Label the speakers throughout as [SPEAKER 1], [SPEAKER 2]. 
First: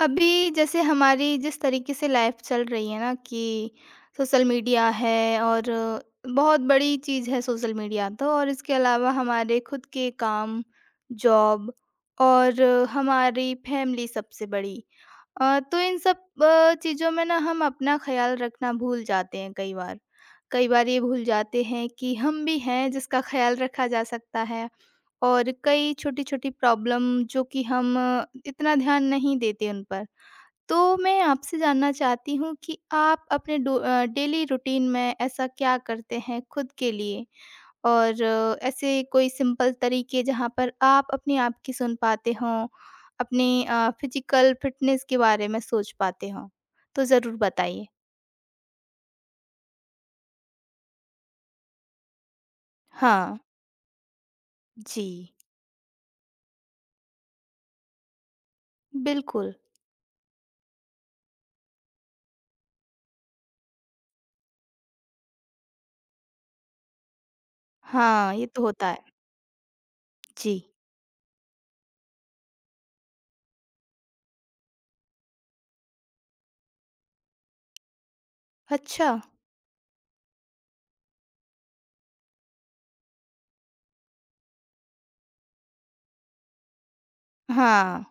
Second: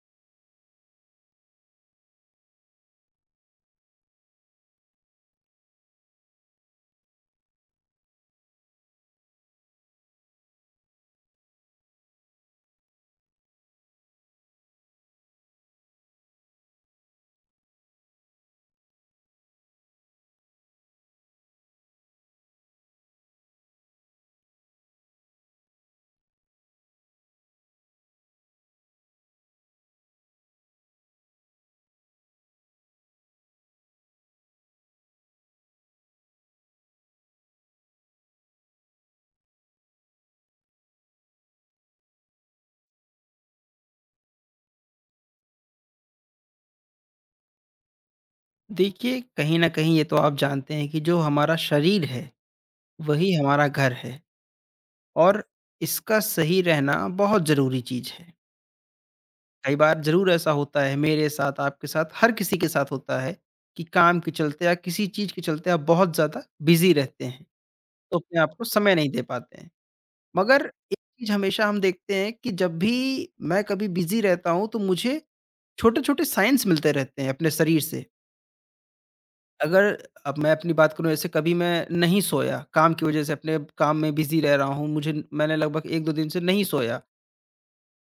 [SPEAKER 1] अभी जैसे हमारी जिस तरीके से लाइफ चल रही है ना कि सोशल मीडिया है, और बहुत बड़ी चीज़ है सोशल मीडिया। तो और इसके अलावा हमारे खुद के काम, जॉब और हमारी फैमिली सबसे बड़ी। तो इन सब चीज़ों में ना हम अपना ख़्याल रखना भूल जाते हैं कई बार। कई बार ये भूल जाते हैं कि हम भी हैं जिसका ख़्याल रखा जा सकता है, और कई छोटी-छोटी प्रॉब्लम जो कि हम इतना ध्यान नहीं देते उन पर। तो मैं आपसे जानना चाहती हूँ कि आप अपने डेली रूटीन में ऐसा क्या करते हैं खुद के लिए? और ऐसे कोई सिंपल तरीके जहाँ पर आप अपने आप की सुन पाते हों, अपनी फिज़िकल फिटनेस के बारे में सोच पाते हों? तो ज़रूर बताइए।
[SPEAKER 2] देखिए, कहीं न कहीं ये तो आप जानते हैं कि जो हमारा शरीर है, वही
[SPEAKER 1] हाँ।
[SPEAKER 2] हमारा घर है
[SPEAKER 1] जी,
[SPEAKER 2] और इसका सही रहना बहुत ज़रूरी चीज़ है।
[SPEAKER 1] बिल्कुल।
[SPEAKER 2] कई बार ज़रूर ऐसा होता है मेरे साथ, आपके साथ, हर किसी के साथ होता है कि काम के चलते या किसी चीज़ के चलते आप बहुत ज़्यादा बिज़ी रहते हैं, तो
[SPEAKER 1] हाँ,
[SPEAKER 2] अपने
[SPEAKER 1] ये
[SPEAKER 2] आप
[SPEAKER 1] तो
[SPEAKER 2] को
[SPEAKER 1] होता
[SPEAKER 2] समय
[SPEAKER 1] है।
[SPEAKER 2] नहीं दे पाते हैं।
[SPEAKER 1] जी।
[SPEAKER 2] मगर एक चीज़ हमेशा हम देखते हैं कि जब भी मैं कभी बिज़ी रहता हूँ, तो मुझे छोटे-छोटे साइन्स मिलते रहते हैं अपने शरीर से।
[SPEAKER 1] अच्छा।
[SPEAKER 2] अगर अब मैं अपनी बात करूँ ऐसे कभी मैं नहीं सोया, काम की वज़ह से अपने काम में बिज़ी रह रहा हूँ, मुझे मैंने लगभग 1-2 दिन से नहीं सोया।
[SPEAKER 1] हाँ।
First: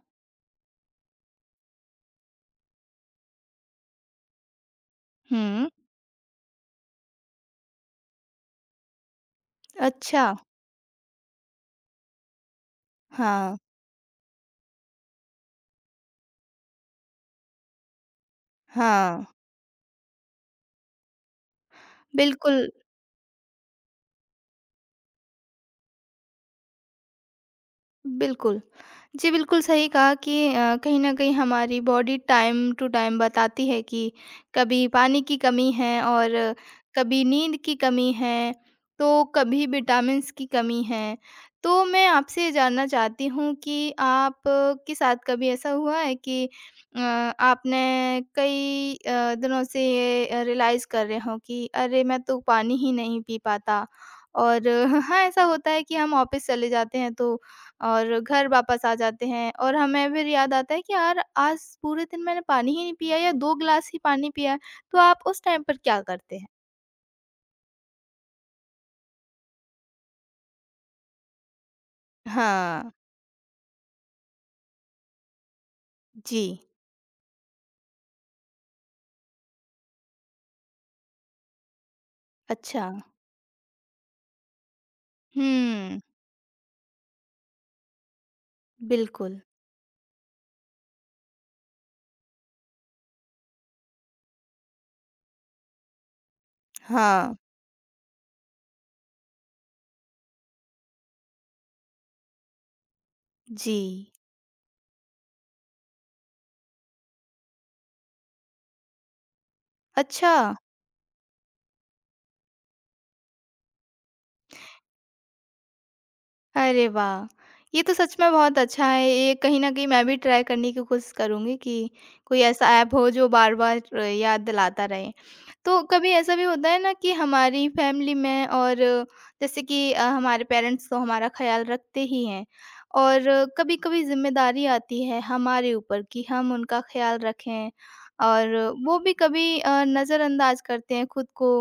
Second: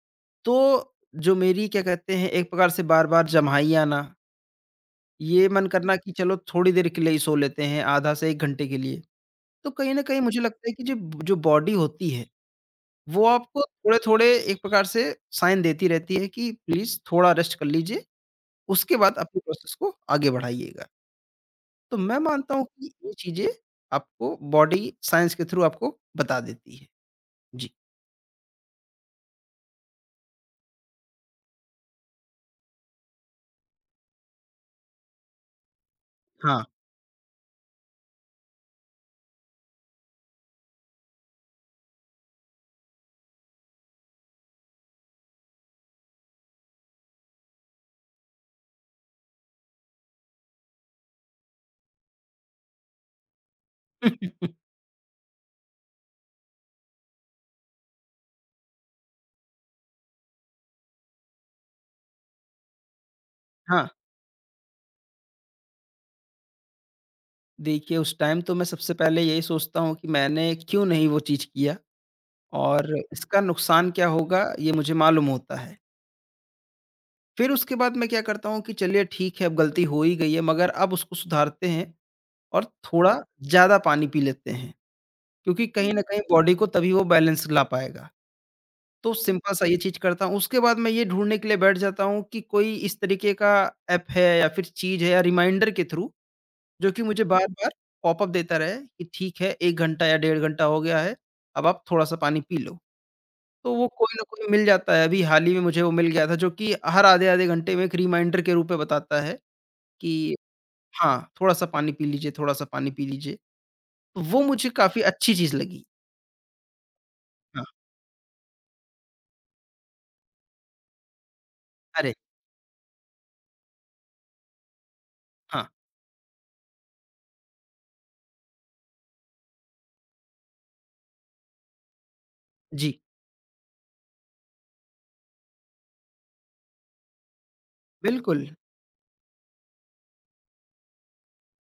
[SPEAKER 2] तो जो मेरी क्या कहते हैं एक प्रकार से बार-बार जम्हाई आना, ये मन
[SPEAKER 1] हुँ।
[SPEAKER 2] करना कि चलो थोड़ी देर के लिए ही सो लेते हैं, आधा से 1 घंटे के लिए। तो कहीं न कहीं
[SPEAKER 1] अच्छा।
[SPEAKER 2] मुझे लगता है कि जो जो बॉडी होती है, वो
[SPEAKER 1] हाँ,
[SPEAKER 2] आपको थोड़े-थोड़े एक प्रकार से साइन देती रहती है कि प्लीज़ थोड़ा रेस्ट कर लीजिए, उसके बाद
[SPEAKER 1] हाँ।
[SPEAKER 2] अपने प्रोसेस को आगे बढ़ाइएगा। तो मैं मानता हूँ
[SPEAKER 1] बिल्कुल,
[SPEAKER 2] कि ये चीज़ें आपको बॉडी साइंस के थ्रू आपको बता देती है। जी,
[SPEAKER 1] बिल्कुल। जी, बिल्कुल सही कहा कि कहीं न कहीं हमारी बॉडी टाइम टू टाइम बताती है कि कभी पानी की कमी है, और
[SPEAKER 2] हाँ।
[SPEAKER 1] कभी नींद की कमी है, तो कभी विटामिन्स की कमी है। तो मैं आपसे ये जानना चाहती हूँ कि आप के साथ कभी ऐसा हुआ है कि आपने कई दिनों से ये रियलाइज़ कर रहे हों कि अरे! मैं तो पानी ही नहीं पी पाता। और हाँ, ऐसा होता है कि हम ऑफ़िस चले जाते हैं, तो और घर वापस आ जाते हैं, और हमें फिर याद आता है कि यार आज पूरे दिन मैंने पानी ही नहीं पिया, या 2
[SPEAKER 2] हाँ,
[SPEAKER 1] ग्लास ही पानी पिया है। तो आप उस टाइम पर क्या करते हैं?
[SPEAKER 2] देखिए उस टाइम तो मैं सबसे पहले यही सोचता हूँ कि मैंने क्यों नहीं वो चीज़ किया
[SPEAKER 1] हाँ,
[SPEAKER 2] और इसका नुकसान क्या होगा ये मुझे मालूम होता है।
[SPEAKER 1] जी,
[SPEAKER 2] फिर उसके बाद मैं क्या करता हूँ कि चलिए ठीक है अब गलती हो ही गई है मगर अब उसको सुधारते हैं और
[SPEAKER 1] अच्छा,
[SPEAKER 2] थोड़ा ज़्यादा पानी पी लेते हैं, क्योंकि कहीं
[SPEAKER 1] हुँ,
[SPEAKER 2] न कहीं बॉडी को तभी वो बैलेंस ला पाएगा। तो
[SPEAKER 1] बिल्कुल,
[SPEAKER 2] सिंपल सा ये चीज़ करता हूँ। उसके बाद मैं ये ढूँढने के लिए बैठ जाता हूँ कि कोई इस तरीके का ऐप है या फिर चीज़ है या रिमाइंडर के थ्रू जो कि मुझे
[SPEAKER 1] हाँ,
[SPEAKER 2] बार-बार पॉपअप देता रहे कि ठीक है 1 घंटा या डेढ़ घंटा हो गया है, अब आप थोड़ा-सा पानी पी लो। तो
[SPEAKER 1] जी,
[SPEAKER 2] वो कोई ना कोई मिल जाता है। अभी हाल ही में मुझे वो मिल गया था जो कि हर आधे-आधे घंटे में एक रिमाइंडर के रूप में बताता है
[SPEAKER 1] अच्छा।
[SPEAKER 2] कि हाँ, थोड़ा-सा पानी पी लीजिए, थोड़ा-सा पानी पी लीजिए। तो वो मुझे काफ़ी अच्छी चीज़ लगी।
[SPEAKER 1] अरे वाह!
[SPEAKER 2] हाँ,
[SPEAKER 1] ये तो सच में बहुत अच्छा है। ये कहीं न कहीं मैं भी ट्राई करने की कोशिश करूँगी कि
[SPEAKER 2] अरे!
[SPEAKER 1] कोई ऐसा ऐप हो जो बार-बार याद दिलाता रहे।
[SPEAKER 2] हाँ,
[SPEAKER 1] तो कभी ऐसा भी होता है ना कि हमारी फैमिली में और जैसे कि हमारे पेरेंट्स तो हमारा ख़्याल रखते ही हैं,
[SPEAKER 2] जी,
[SPEAKER 1] और कभी-कभी ज़िम्मेदारी आती है हमारे ऊपर कि हम उनका ख़्याल रखें।
[SPEAKER 2] बिल्कुल।
[SPEAKER 1] और वो भी कभी नज़रअंदाज करते हैं खुद को।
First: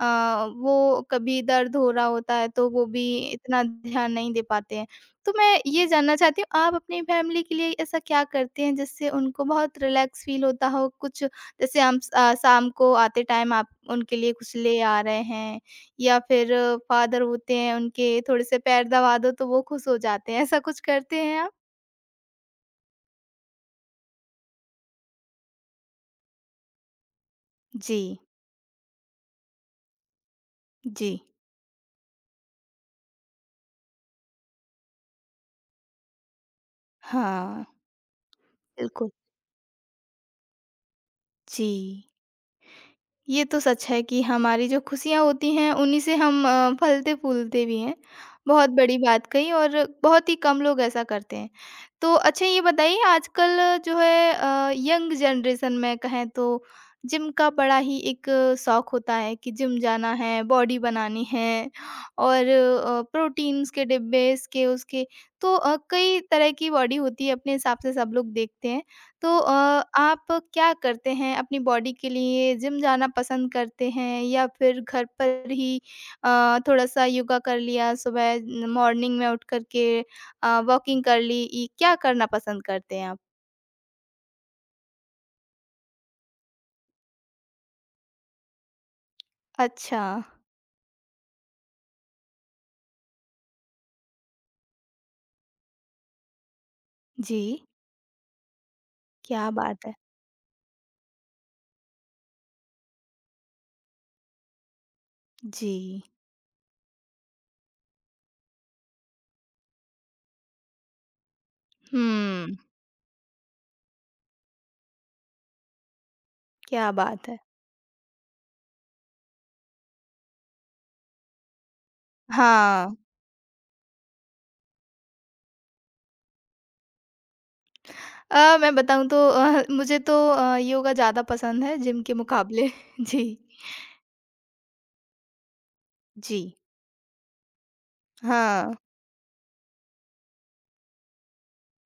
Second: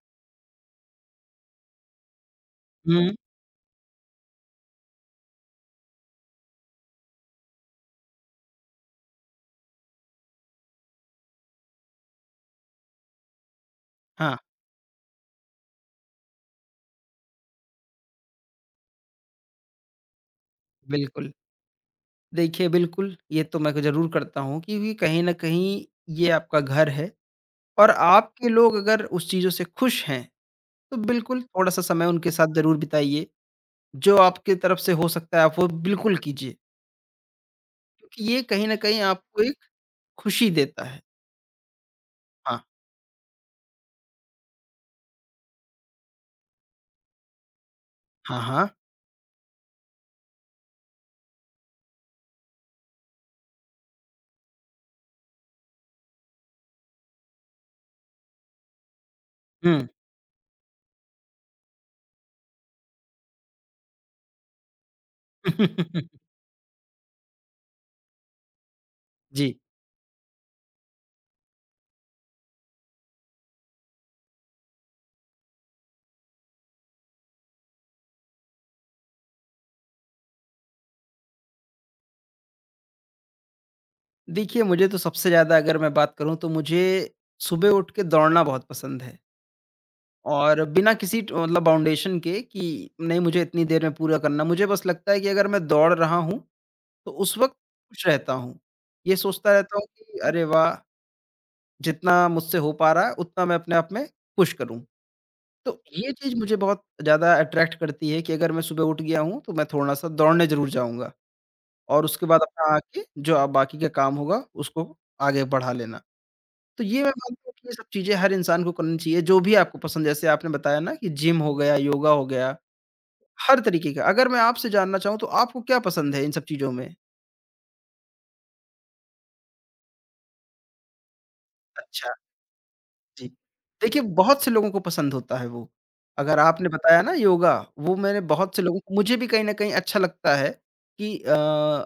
[SPEAKER 1] वो कभी दर्द हो रहा होता है तो वो भी
[SPEAKER 2] हुँ,
[SPEAKER 1] इतना ध्यान नहीं दे पाते हैं। तो मैं ये जानना चाहती हूँ, आप अपनी फैमिली के लिए ऐसा क्या करते हैं जिससे उनको बहुत रिलैक्स फ़ील होता हो? कुछ जैसे हम शाम को आते टाइम आप उनके लिए
[SPEAKER 2] हाँ,
[SPEAKER 1] कुछ ले आ रहे हैं, या फिर फादर होते हैं उनके थोड़े से पैर दबा दो तो वो खुश हो जाते हैं। ऐसा कुछ करते
[SPEAKER 2] बिल्कुल।
[SPEAKER 1] हैं आप?
[SPEAKER 2] देखिए, बिल्कुल, ये तो मैं ज़रूर करता हूँ क्योंकि कहीं न कहीं ये आपका घर है और
[SPEAKER 1] जी।
[SPEAKER 2] आपके लोग अगर उस चीज़ों से खुश हैं, तो
[SPEAKER 1] जी।
[SPEAKER 2] बिल्कुल थोड़ा-सा समय उनके साथ ज़रूर बिताइए। जो आपकी तरफ से हो सकता है, आप वो बिल्कुल कीजिए
[SPEAKER 1] हाँ,
[SPEAKER 2] क्योंकि ये कहीं न कहीं
[SPEAKER 1] बिल्कुल।
[SPEAKER 2] आपको एक खुशी देता है।
[SPEAKER 1] जी।
[SPEAKER 2] हाँ,
[SPEAKER 1] ये तो सच है कि हमारी जो खुशियाँ होती हैं उन्हीं से हम फलते-फूलते भी हैं।
[SPEAKER 2] हाँ, हाँ।
[SPEAKER 1] बहुत बड़ी बात कही, और बहुत ही कम लोग ऐसा करते हैं। तो अच्छा ये बताइए, आजकल जो है यंग जनरेशन में कहें तो जिम का बड़ा ही एक शौक होता है कि जिम
[SPEAKER 2] हुँ।
[SPEAKER 1] जाना है, बॉडी बनानी है, और प्रोटीन्स के डिब्बे इसके उसके। तो कई तरह की बॉडी होती है, अपने हिसाब से सब लोग देखते हैं। तो
[SPEAKER 2] जी।
[SPEAKER 1] आप क्या करते हैं अपनी बॉडी के लिए? जिम जाना पसंद करते हैं, या फिर घर पर ही थोड़ा-सा योगा कर लिया सुबह न मॉर्निंग में उठ कर के, वॉकिंग कर ली, ये क्या करना पसंद करते हैं आप?
[SPEAKER 2] देखिए, मुझे तो सबसे ज़्यादा अगर मैं बात करूँ, तो मुझे सुबह उठ के दौड़ना बहुत पसंद है।
[SPEAKER 1] अच्छा,
[SPEAKER 2] और बिना किसी ट मतलब बाउंडेशन के कि नहीं मुझे इतनी देर में पूरा करना, मुझे बस लगता है कि अगर मैं दौड़ रहा हूँ, तो उस
[SPEAKER 1] जी,
[SPEAKER 2] वक़्त खुश रहता हूँ। ये
[SPEAKER 1] क्या
[SPEAKER 2] सोचता रहता हूँ
[SPEAKER 1] बात है।
[SPEAKER 2] कि अरे वाह! जितना मुझसे हो पा रहा है उतना मैं अपने आप में खुश करूँ। तो
[SPEAKER 1] जी,
[SPEAKER 2] ये चीज़ मुझे बहुत ज़्यादा अट्रैक्ट करती है कि अगर मैं सुबह उठ गया हूँ, तो मैं थोड़ा-सा दौड़ने ज़रूर जाऊँगा और उसके बाद
[SPEAKER 1] हुँ,
[SPEAKER 2] अपना आके जो अब बाकी का काम होगा उसको आगे बढ़ा लेना। तो
[SPEAKER 1] क्या
[SPEAKER 2] ये मैं
[SPEAKER 1] बात है।
[SPEAKER 2] मानता हूँ कि ये सब चीज़ें हर इंसान को करनी चाहिए, जो भी आपको पसंद जैसे आपने बताया ना कि जिम हो गया, योगा हो गया
[SPEAKER 1] हाँ,
[SPEAKER 2] हर तरीके का। अगर मैं आपसे जानना चाहूँ तो आपको क्या पसंद है इन सब चीज़ों में?
[SPEAKER 1] मैं बताऊँ तो मुझे तो योगा ज़्यादा पसंद है जिम
[SPEAKER 2] अच्छा,
[SPEAKER 1] के मुकाबले। जी,
[SPEAKER 2] जी। देखिए बहुत से लोगों को पसंद होता है वो। अगर
[SPEAKER 1] जी,
[SPEAKER 2] आपने बताया ना योगा, वो मैंने बहुत से
[SPEAKER 1] हाँ,
[SPEAKER 2] लोगों को मुझे भी कहीं न कहीं अच्छा लगता है कि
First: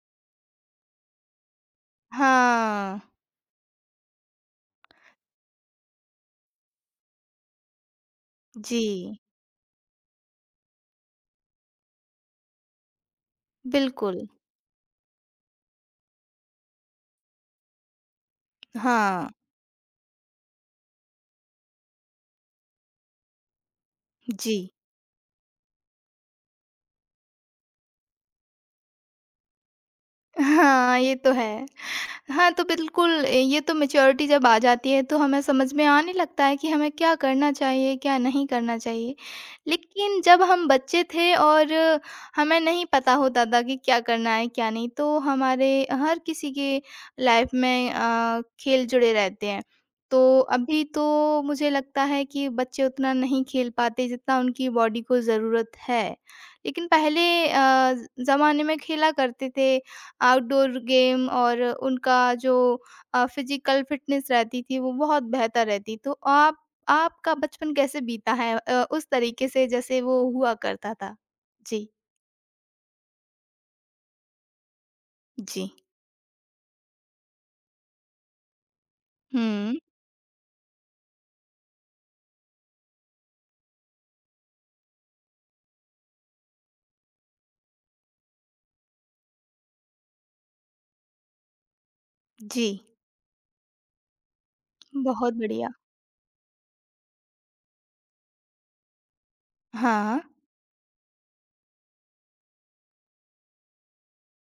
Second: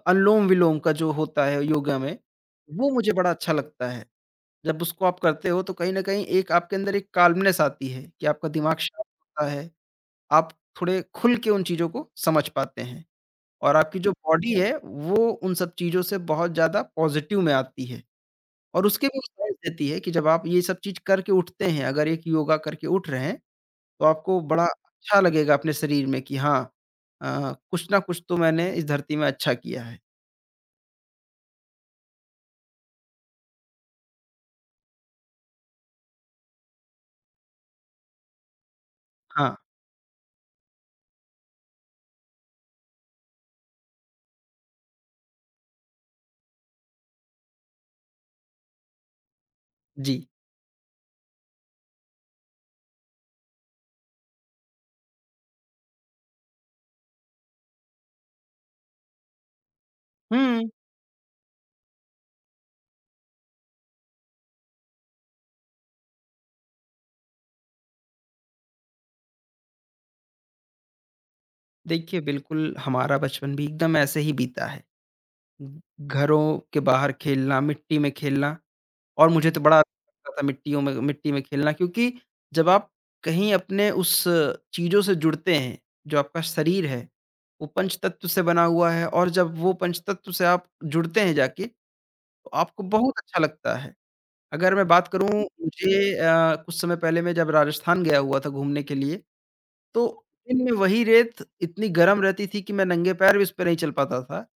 [SPEAKER 2] अनुलोम-विलोम का जो होता है योगा में, वो
[SPEAKER 1] हाँ,
[SPEAKER 2] मुझे बड़ा अच्छा लगता है। जब उसको आप करते हो तो कहीं न कहीं एक आपके अंदर एक काल्मनेस आती है कि आपका दिमाग
[SPEAKER 1] जी।
[SPEAKER 2] शांत होता है। आप थोड़े खुल के उन चीज़ों को समझ पाते हैं। और आपकी जो
[SPEAKER 1] बिल्कुल,
[SPEAKER 2] बॉडी है, वो उन सब चीज़ों से बहुत ज़्यादा पॉज़िटिव में आती है और उसके भी
[SPEAKER 1] हाँ,
[SPEAKER 2] साइंस देती है कि जब आप ये सब चीज़ करके उठते हैं, अगर एक योगा करके उठ रहे हैं, तो आपको
[SPEAKER 1] जी।
[SPEAKER 2] बड़ा अच्छा लगेगा अपने शरीर में कि हाँ कुछ ना कुछ तो मैंने इस धरती में अच्छा किया है।
[SPEAKER 1] हाँ, ये तो है। हाँ, तो बिल्कुल, ये तो मैच्योरिटी जब आ जाती है तो हमें समझ में आने लगता है कि हमें क्या करना चाहिए, क्या नहीं करना चाहिए।
[SPEAKER 2] हाँ,
[SPEAKER 1] लेकिन जब हम बच्चे थे, और हमें नहीं पता होता था कि क्या करना है, क्या नहीं, तो हमारे हर किसी के लाइफ में खेल जुड़े रहते हैं।
[SPEAKER 2] जी।
[SPEAKER 1] तो अभी तो मुझे लगता है कि बच्चे उतना नहीं खेल पाते जितना उनकी बॉडी को ज़रूरत है। लेकिन पहले अ, ज़माने में खेला करते थे।
[SPEAKER 2] हुँ,
[SPEAKER 1] आउटडोर गेम, और उनका जो फिज़िकल फ़िटनेस रहती थी वो बहुत बेहतर रहती। तो आप, आपका बचपन कैसे बीता है उस तरीके से जैसे वो हुआ करता था? जी।
[SPEAKER 2] देखिए बिल्कुल हमारा बचपन भी एकदम ऐसे ही बीता है।
[SPEAKER 1] जी।
[SPEAKER 2] घ- घरों के बाहर खेलना, मिट्टी में खेलना और मुझे तो बड़ा
[SPEAKER 1] हुँ,
[SPEAKER 2] अच्छा लगता था मिट्टियों में मिट्टी में खेलना क्योंकि जब आप कहीं अपने उस चीज़ों से जुड़ते हैं, जो आपका शरीर है, वो पंचतत्व से बना हुआ है और जब वो पंचतत्व से आप जुड़ते हैं जाके, तो
[SPEAKER 1] जी।
[SPEAKER 2] आपको बहुत अच्छा लगता है। अगर मैं बात करूँ
[SPEAKER 1] बहुत बढ़िया।
[SPEAKER 2] मुझे कुछ समय पहले मैं जब राजस्थान गया हुआ था घूमने के लिए,
[SPEAKER 1] हाँ।
[SPEAKER 2] तो दिन में वही रेत इतनी गर्म रहती थी कि मैं नंगे पैर भी उस पे नहीं चल पाता था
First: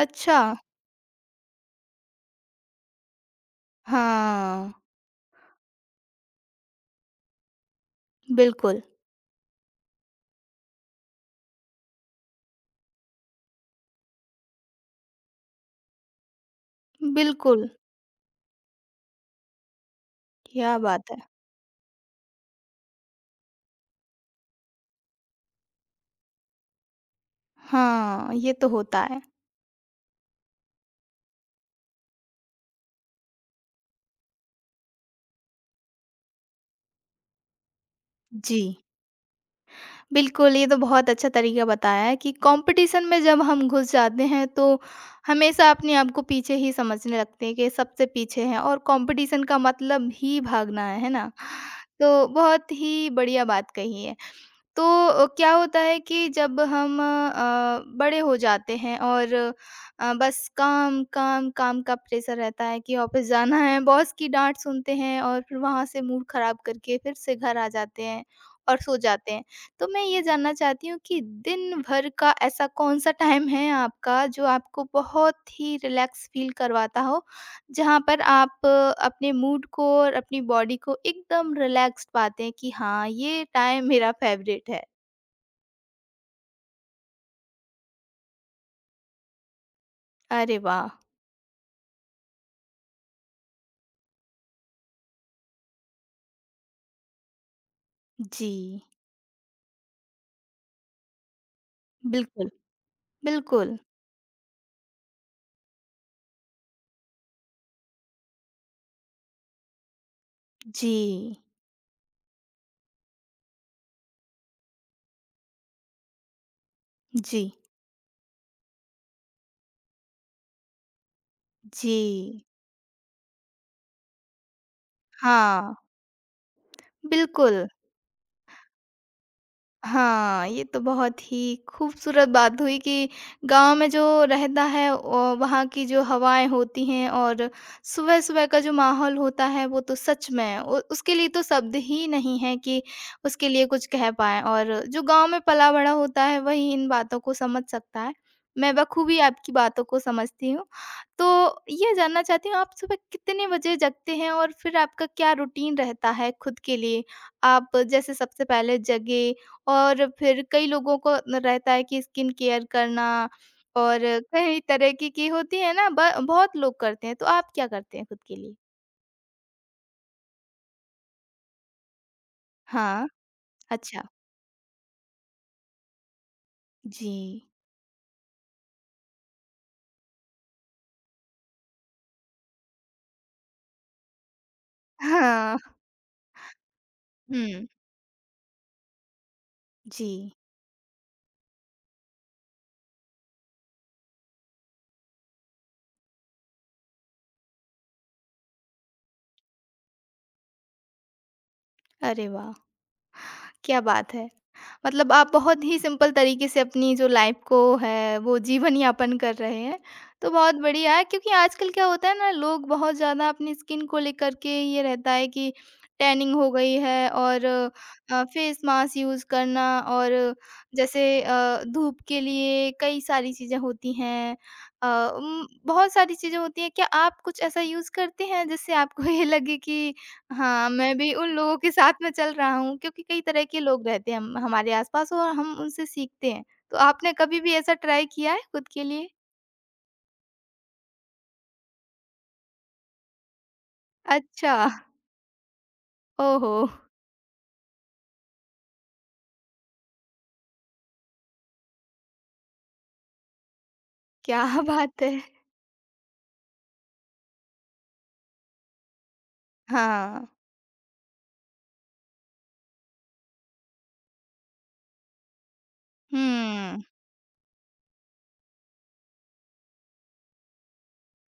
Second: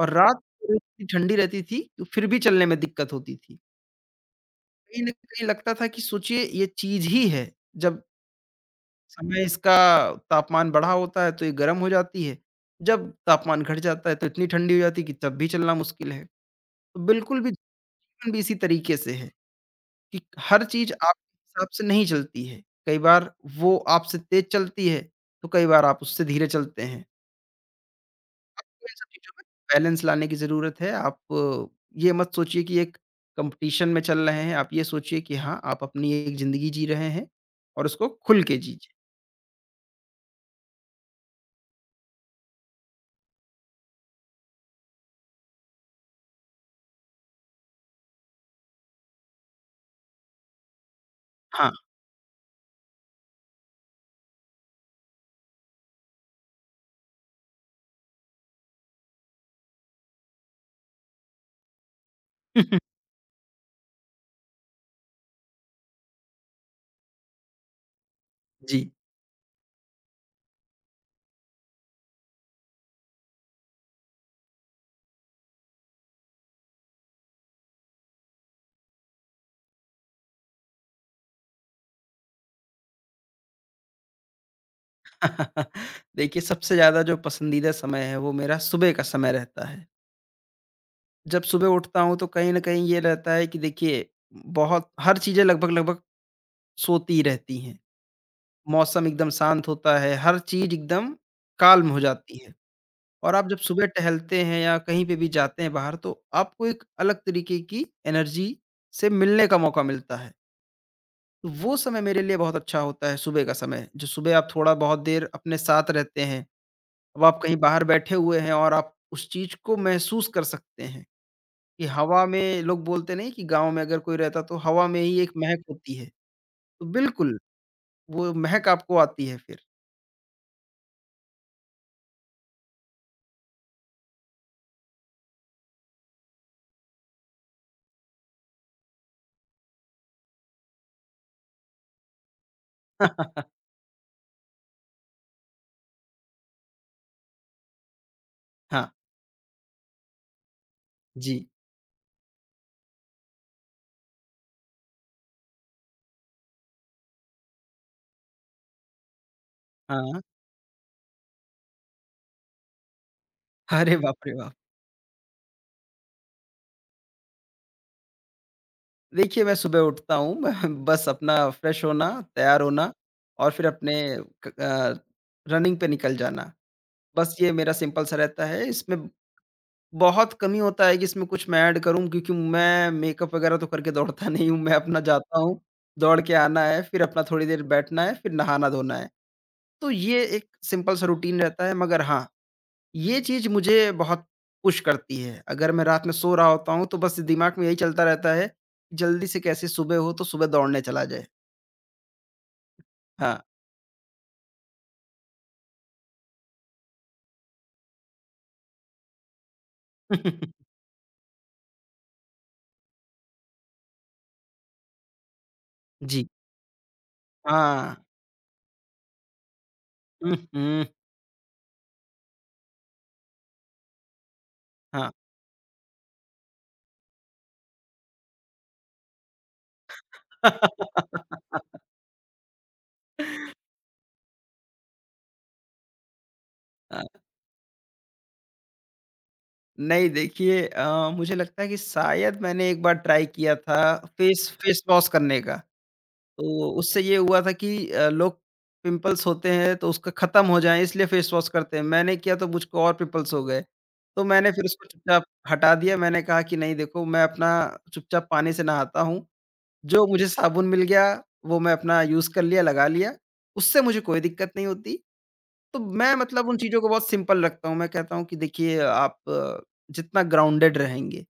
[SPEAKER 2] और रात
[SPEAKER 1] अच्छा।
[SPEAKER 2] को रेत इतनी ठंडी रहती थी, तो फिर भी चलने में दिक्कत होती थी।
[SPEAKER 1] हाँ,
[SPEAKER 2] कहीं न कहीं लगता था कि सोचिए ये चीज़ ही है, जब
[SPEAKER 1] बिल्कुल,
[SPEAKER 2] समय इसका तापमान बढ़ा होता है तो ये गर्म हो जाती है, जब तापमान घट जाता है तो इतनी ठंडी हो जाती है कि तब भी चलना मुश्किल है। तो बिल्कुल भी
[SPEAKER 1] बिल्कुल।
[SPEAKER 2] जीवन भी इसी तरीके से है कि हर
[SPEAKER 1] क्या
[SPEAKER 2] चीज़
[SPEAKER 1] बात है!
[SPEAKER 2] आपके हिसाब से नहीं चलती है, कई बार वो आपसे तेज़ चलती है, तो कई बार आप उससे धीरे चलते हैं।
[SPEAKER 1] हाँ, ये तो
[SPEAKER 2] इन
[SPEAKER 1] होता
[SPEAKER 2] सब
[SPEAKER 1] है।
[SPEAKER 2] चीज़ों में बैलेंस लाने की ज़रूरत है। आप ये मत सोचिए कि एक कॉम्पिटिशन में चल रहे हैं, आप ये सोचिए कि हाँ, आप अपनी एक ज़िंदगी जी रहे हैं और उसको खुल के
[SPEAKER 1] जी।
[SPEAKER 2] जीजिए।
[SPEAKER 1] बिल्कुल, ये तो बहुत अच्छा तरीका बताया है कि कॉम्पिटिशन में जब हम घुस जाते हैं तो हमेशा अपने आप को पीछे ही समझने लगते हैं कि सबसे पीछे हैं, और कॉम्पिटिशन का मतलब ही भागना है ना?
[SPEAKER 2] हाँ,
[SPEAKER 1] तो बहुत ही बढ़िया बात कही है। तो क्या होता है कि जब हम बड़े हो जाते हैं और बस काम काम काम का प्रेशर रहता है कि ऑफिस जाना है, बॉस की डांट सुनते हैं, और फिर वहाँ से मूड खराब करके फिर से घर आ जाते हैं और
[SPEAKER 2] जी।
[SPEAKER 1] सो जाते हैं। तो मैं ये जानना चाहती हूँ कि दिन भर का ऐसा कौन सा टाइम है आपका जो आपको बहुत ही रिलैक्स फील करवाता हो, जहाँ पर आप अपने मूड को और अपनी बॉडी को एकदम रिलैक्स्ड पाते हैं कि हाँ, ये टाइम मेरा फेवरेट है।
[SPEAKER 2] देखिए, सबसे ज़्यादा जो पसंदीदा समय है, वो मेरा सुबह का समय रहता है।
[SPEAKER 1] अरे वाह!
[SPEAKER 2] जब सुबह उठता हूँ, तो कहीं न कहीं ये रहता है कि देखिए, बहुत हर चीज़ें लगभग-लगभग सोती रहती हैं।
[SPEAKER 1] जी,
[SPEAKER 2] मौसम एकदम शांत होता है, हर चीज़ एकदम काल्म हो जाती
[SPEAKER 1] बिल्कुल,
[SPEAKER 2] है। और आप जब
[SPEAKER 1] बिल्कुल।
[SPEAKER 2] सुबह टहलते हैं या कहीं पे भी जाते हैं बाहर तो आपको एक अलग तरीके की एनर्जी से मिलने का मौका मिलता है।
[SPEAKER 1] जी,
[SPEAKER 2] तो वो समय मेरे लिए बहुत अच्छा होता है सुबह का समय, जो सुबह आप थोड़ा बहुत देर अपने साथ रहते हैं। अब आप
[SPEAKER 1] जी,
[SPEAKER 2] कहीं बाहर बैठे हुए हैं और आप उस चीज़ को महसूस कर सकते हैं कि
[SPEAKER 1] जी।
[SPEAKER 2] हवा में लोग बोलते नहीं कि गाँव में अगर कोई रहता तो हवा में ही एक महक
[SPEAKER 1] हाँ,
[SPEAKER 2] होती है। तो बिल्कुल,
[SPEAKER 1] बिल्कुल।
[SPEAKER 2] वो महक आपको आती है फिर।
[SPEAKER 1] हाँ, ये तो बहुत ही खूबसूरत बात हुई कि गाँव में जो रहता है, औ वहाँ की जो हवाएँ होती हैं, और सुबह-सुबह का जो माहौल होता है, वो तो सच में उ उसके लिए तो शब्द ही नहीं है कि उसके लिए कुछ कह पाएँ। और जो गाँव में पला-बड़ा होता है वही इन बातों को समझ सकता है। मैं
[SPEAKER 2] हाँ,
[SPEAKER 1] बखूबी आपकी बातों को समझती हूँ। तो
[SPEAKER 2] जी।
[SPEAKER 1] ये जानना चाहती हूँ, आप सुबह कितने बजे जगते हैं और फिर आपका क्या रूटीन रहता है खुद के लिए? आप जैसे सबसे पहले जगे, और
[SPEAKER 2] हाँ।
[SPEAKER 1] फिर कई लोगों को न रहता है कि स्किन केयर करना,
[SPEAKER 2] अरे
[SPEAKER 1] और
[SPEAKER 2] बाप रे बाप!
[SPEAKER 1] कई तरह की होती है ना, ब बहुत लोग करते हैं, तो आप क्या करते हैं खुद के लिए?
[SPEAKER 2] देखिए, मैं सुबह उठता हूँ मैं बस अपना फ्रेश होना, तैयार होना
[SPEAKER 1] हाँ,
[SPEAKER 2] और फिर अपने
[SPEAKER 1] अच्छा।
[SPEAKER 2] क अ, रनिंग पे निकल जाना।
[SPEAKER 1] जी।
[SPEAKER 2] बस ये मेरा सिंपल सा रहता है। इसमें बहुत कम ही होता है कि इसमें कुछ मैं ऐड करूँ क्योंकि मैं मेकअप वगैरह तो करके दौड़ता नहीं हूँ। मैं अपना जाता
[SPEAKER 1] हाँ,
[SPEAKER 2] हूँ, दौड़ के आना है, फिर अपना थोड़ी देर
[SPEAKER 1] हुँ,
[SPEAKER 2] बैठना है, फिर नहाना-धोना है। तो
[SPEAKER 1] जी।
[SPEAKER 2] ये एक सिंपल सा रूटीन रहता है मगर हाँ, ये चीज़ मुझे बहुत पुश करती है। अगर मैं रात में सो रहा होता हूँ, तो बस दिमाग में यही चलता रहता है, कि जल्दी से कैसे सुबह हो तो सुबह दौड़ने चला जाए।
[SPEAKER 1] अरे वाह!
[SPEAKER 2] हाँ।
[SPEAKER 1] क्या बात है। मतलब आप बहुत ही सिंपल तरीके से अपनी जो लाइफ को है वो जीवन यापन कर रहे हैं। तो बहुत बढ़िया है, क्योंकि आजकल क्या होता है ना, लोग बहुत ज़्यादा अपनी स्किन को लेकर के ये रहता है कि
[SPEAKER 2] जी।
[SPEAKER 1] टैनिंग हो गई है, और
[SPEAKER 2] हाँ।
[SPEAKER 1] फेस मास्क यूज़ करना, और
[SPEAKER 2] हुँ, हुँ,
[SPEAKER 1] जैसे धूप के लिए कई सारी चीज़ें होती हैं,
[SPEAKER 2] हाँ।
[SPEAKER 1] बहुत सारी चीज़ें होती हैं। क्या आप कुछ ऐसा यूज़ करते हैं जिससे आपको ये लगे कि हाँ, मैं भी उन लोगों के साथ में चल रहा हूँ, क्योंकि कई तरह के लोग रहते हैं हम हमारे आस-पास और हम उनसे सीखते हैं। तो आपने
[SPEAKER 2] अ,
[SPEAKER 1] कभी भी ऐसा ट्राई किया है खुद के लिए?
[SPEAKER 2] नहीं देखिए मुझे लगता है कि शायद मैंने एक बार ट्राई किया था फेस
[SPEAKER 1] अच्छा,
[SPEAKER 2] फेस वॉश करने का।
[SPEAKER 1] ओहो!
[SPEAKER 2] तो उससे ये हुआ था कि लोग पिंपल्स होते हैं तो उसका ख़त्म हो जाए इसलिए फेस वॉश करते हैं। मैंने किया तो मुझको और पिंपल्स हो गए। तो
[SPEAKER 1] क्या
[SPEAKER 2] मैंने फिर उसको
[SPEAKER 1] बात है!
[SPEAKER 2] चुपचाप हटा दिया। मैंने कहा कि नहीं देखो मैं अपना चुपचाप पानी से नहाता हूँ। जो
[SPEAKER 1] हाँ।
[SPEAKER 2] मुझे साबुन मिल गया वो मैं अपना यूज़ कर लिया, लगा लिया। उससे मुझे कोई दिक्कत नहीं होती। तो मैं मतलब उन चीज़ों
[SPEAKER 1] हुँ,
[SPEAKER 2] को बहुत सिंपल रखता हूँ। मैं कहता हूँ कि देखिए आप जितना ग्राउंडेड रहेंगे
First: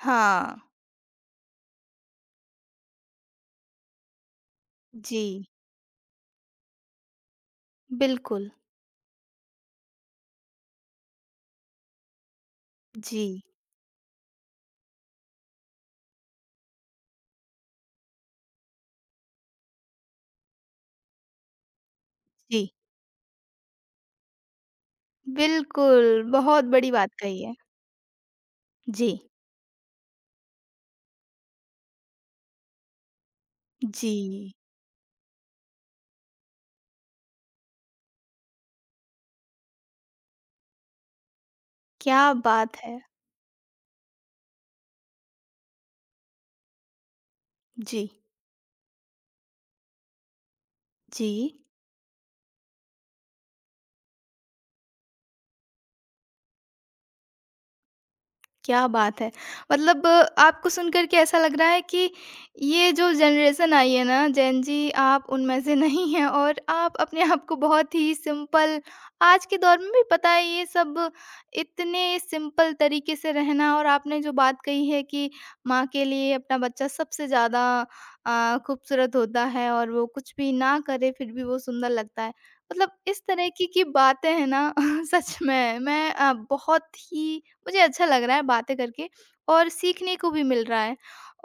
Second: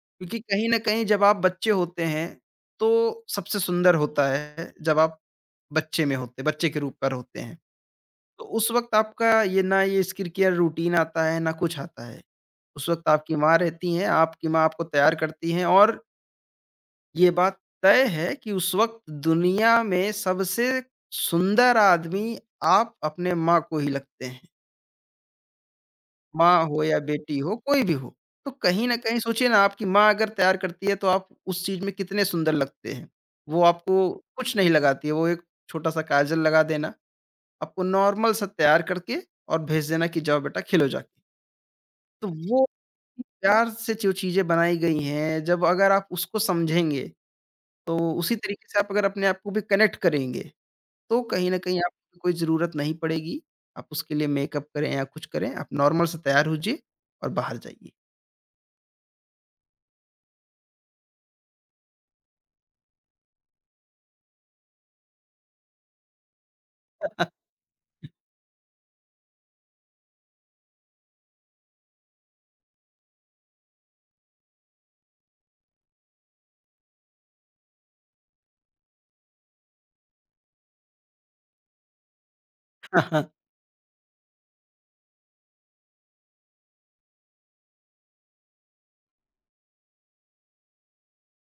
[SPEAKER 2] क्योंकि
[SPEAKER 1] हाँ।
[SPEAKER 2] कहीं न कहीं जब आप बच्चे होते हैं, तो सबसे सुंदर होता है जब आप
[SPEAKER 1] जी,
[SPEAKER 2] बच्चे के रूप पर होते हैं। तो
[SPEAKER 1] बिल्कुल।
[SPEAKER 2] उस वक़्त आपका ये स्किन केयर रूटीन आता है, ना कुछ आता है। उस वक़्त आपकी
[SPEAKER 1] जी,
[SPEAKER 2] माँ रहती हैं, आपकी माँ आपको तैयार करती हैं और ये बात तय है कि उस वक़्त दुनिया में सबसे सुंदर आदमी
[SPEAKER 1] जी।
[SPEAKER 2] आप अपने माँ को ही लगते हैं।
[SPEAKER 1] बिल्कुल,
[SPEAKER 2] माँ
[SPEAKER 1] बहुत
[SPEAKER 2] हो
[SPEAKER 1] बड़ी
[SPEAKER 2] या
[SPEAKER 1] बात
[SPEAKER 2] बेटी
[SPEAKER 1] कही है।
[SPEAKER 2] हो, कोई भी हो। तो कहीं न
[SPEAKER 1] जी,
[SPEAKER 2] कहीं सोचिए ना आपकी माँ अगर तैयार करती है तो आप उस चीज़ में कितने सुंदर लगते हैं। वो आपको
[SPEAKER 1] जी।
[SPEAKER 2] कुछ नहीं लगाती है, वो एक छोटा-सा काजल लगा देना, आपको नॉर्मल सा तैयार करके और भेज देना कि जाओ बेटा खिलो जाके। तो
[SPEAKER 1] क्या
[SPEAKER 2] वो
[SPEAKER 1] बात है!
[SPEAKER 2] प्यार से जो चीज़ें बनाई गई हैं, जब अगर आप उसको समझेंगे, तो
[SPEAKER 1] जी,
[SPEAKER 2] उसी तरीके से आप अगर अपने आप को भी कनेक्ट करेंगे, तो
[SPEAKER 1] जी।
[SPEAKER 2] कहीं न कहीं आपको कोई ज़रूरत नहीं पड़ेगी। आप उसके लिए मेकअप करें या कुछ करें, आप नॉर्मल से तैयार होजिए और बाहर जाइए।
[SPEAKER 1] क्या बात है! मतलब आपको सुनकर के ऐसा लग रहा है कि ये जो जनरेशन आई है ना, जेन ज़ी, आप उनमें से नहीं हैं, और आप अपने आप को बहुत ही सिंपल आज के दौर में भी, पता है ये सब इतने सिंपल तरीके से रहना। और आपने जो बात कही है कि माँ के लिए अपना बच्चा सबसे ज़्यादा खूबसूरत होता है, और वो कुछ भी ना करे फिर भी वो सुंदर लगता है। मतलब इस तरह की बातें हैं ना सच में मैं बहुत ही, मुझे अच्छा लग रहा है बातें करके, और सीखने को भी मिल रहा है।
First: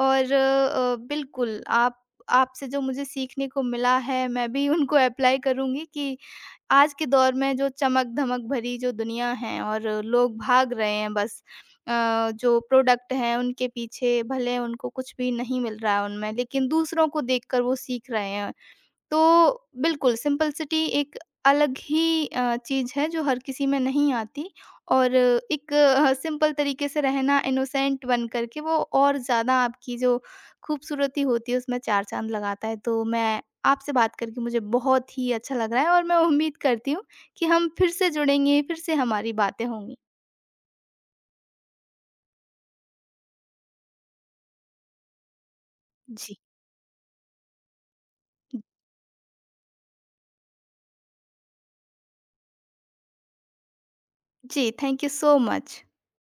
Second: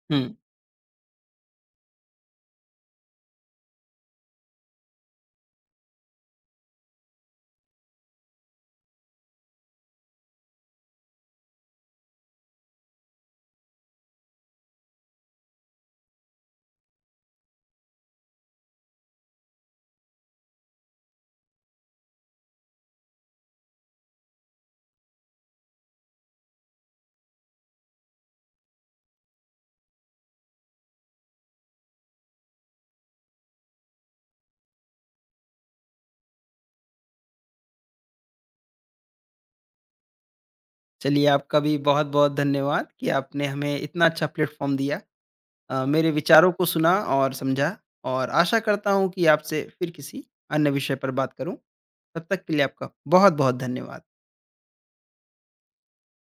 [SPEAKER 1] और
[SPEAKER 2] हुँ।
[SPEAKER 1] बिल्कुल आप, आपसे जो मुझे सीखने को मिला है मैं भी उनको अप्लाई करूँगी कि आज के दौर में जो चमक-धमक भरी जो दुनिया है और लोग भाग रहे हैं बस अ, जो प्रोडक्ट हैं उनके पीछे, भले उनको कुछ भी नहीं मिल रहा है उनमें, लेकिन दूसरों को देखकर वो सीख रहे हैं। तो बिल्कुल सिंपलिसिटी एक अलग ही चीज़ है जो हर किसी में नहीं आती, और एक सिंपल तरीके से रहना इनोसेंट बन कर के, वो और ज़्यादा आपकी जो खूबसूरती होती है उसमें चार चाँद लगाता है। तो मैं आपसे बात करके, मुझे बहुत ही अच्छा लग रहा है, और मैं उम्मीद करती हूँ कि हम फिर से जुड़ेंगे, फिर से हमारी बातें होंगी।
[SPEAKER 2] चलिए आपका भी बहुत-बहुत धन्यवाद कि आपने हमें इतना अच्छा प्लेटफ़ॉर्म दिया। मेरे
[SPEAKER 1] जी।
[SPEAKER 2] विचारों को सुना और समझा और आशा करता हूँ कि आपसे फिर किसी अन्य विषय पर बात करूँ। तब तक के लिए आपका बहुत-बहुत धन्यवाद।
[SPEAKER 1] जी, थैंक यू सो मच।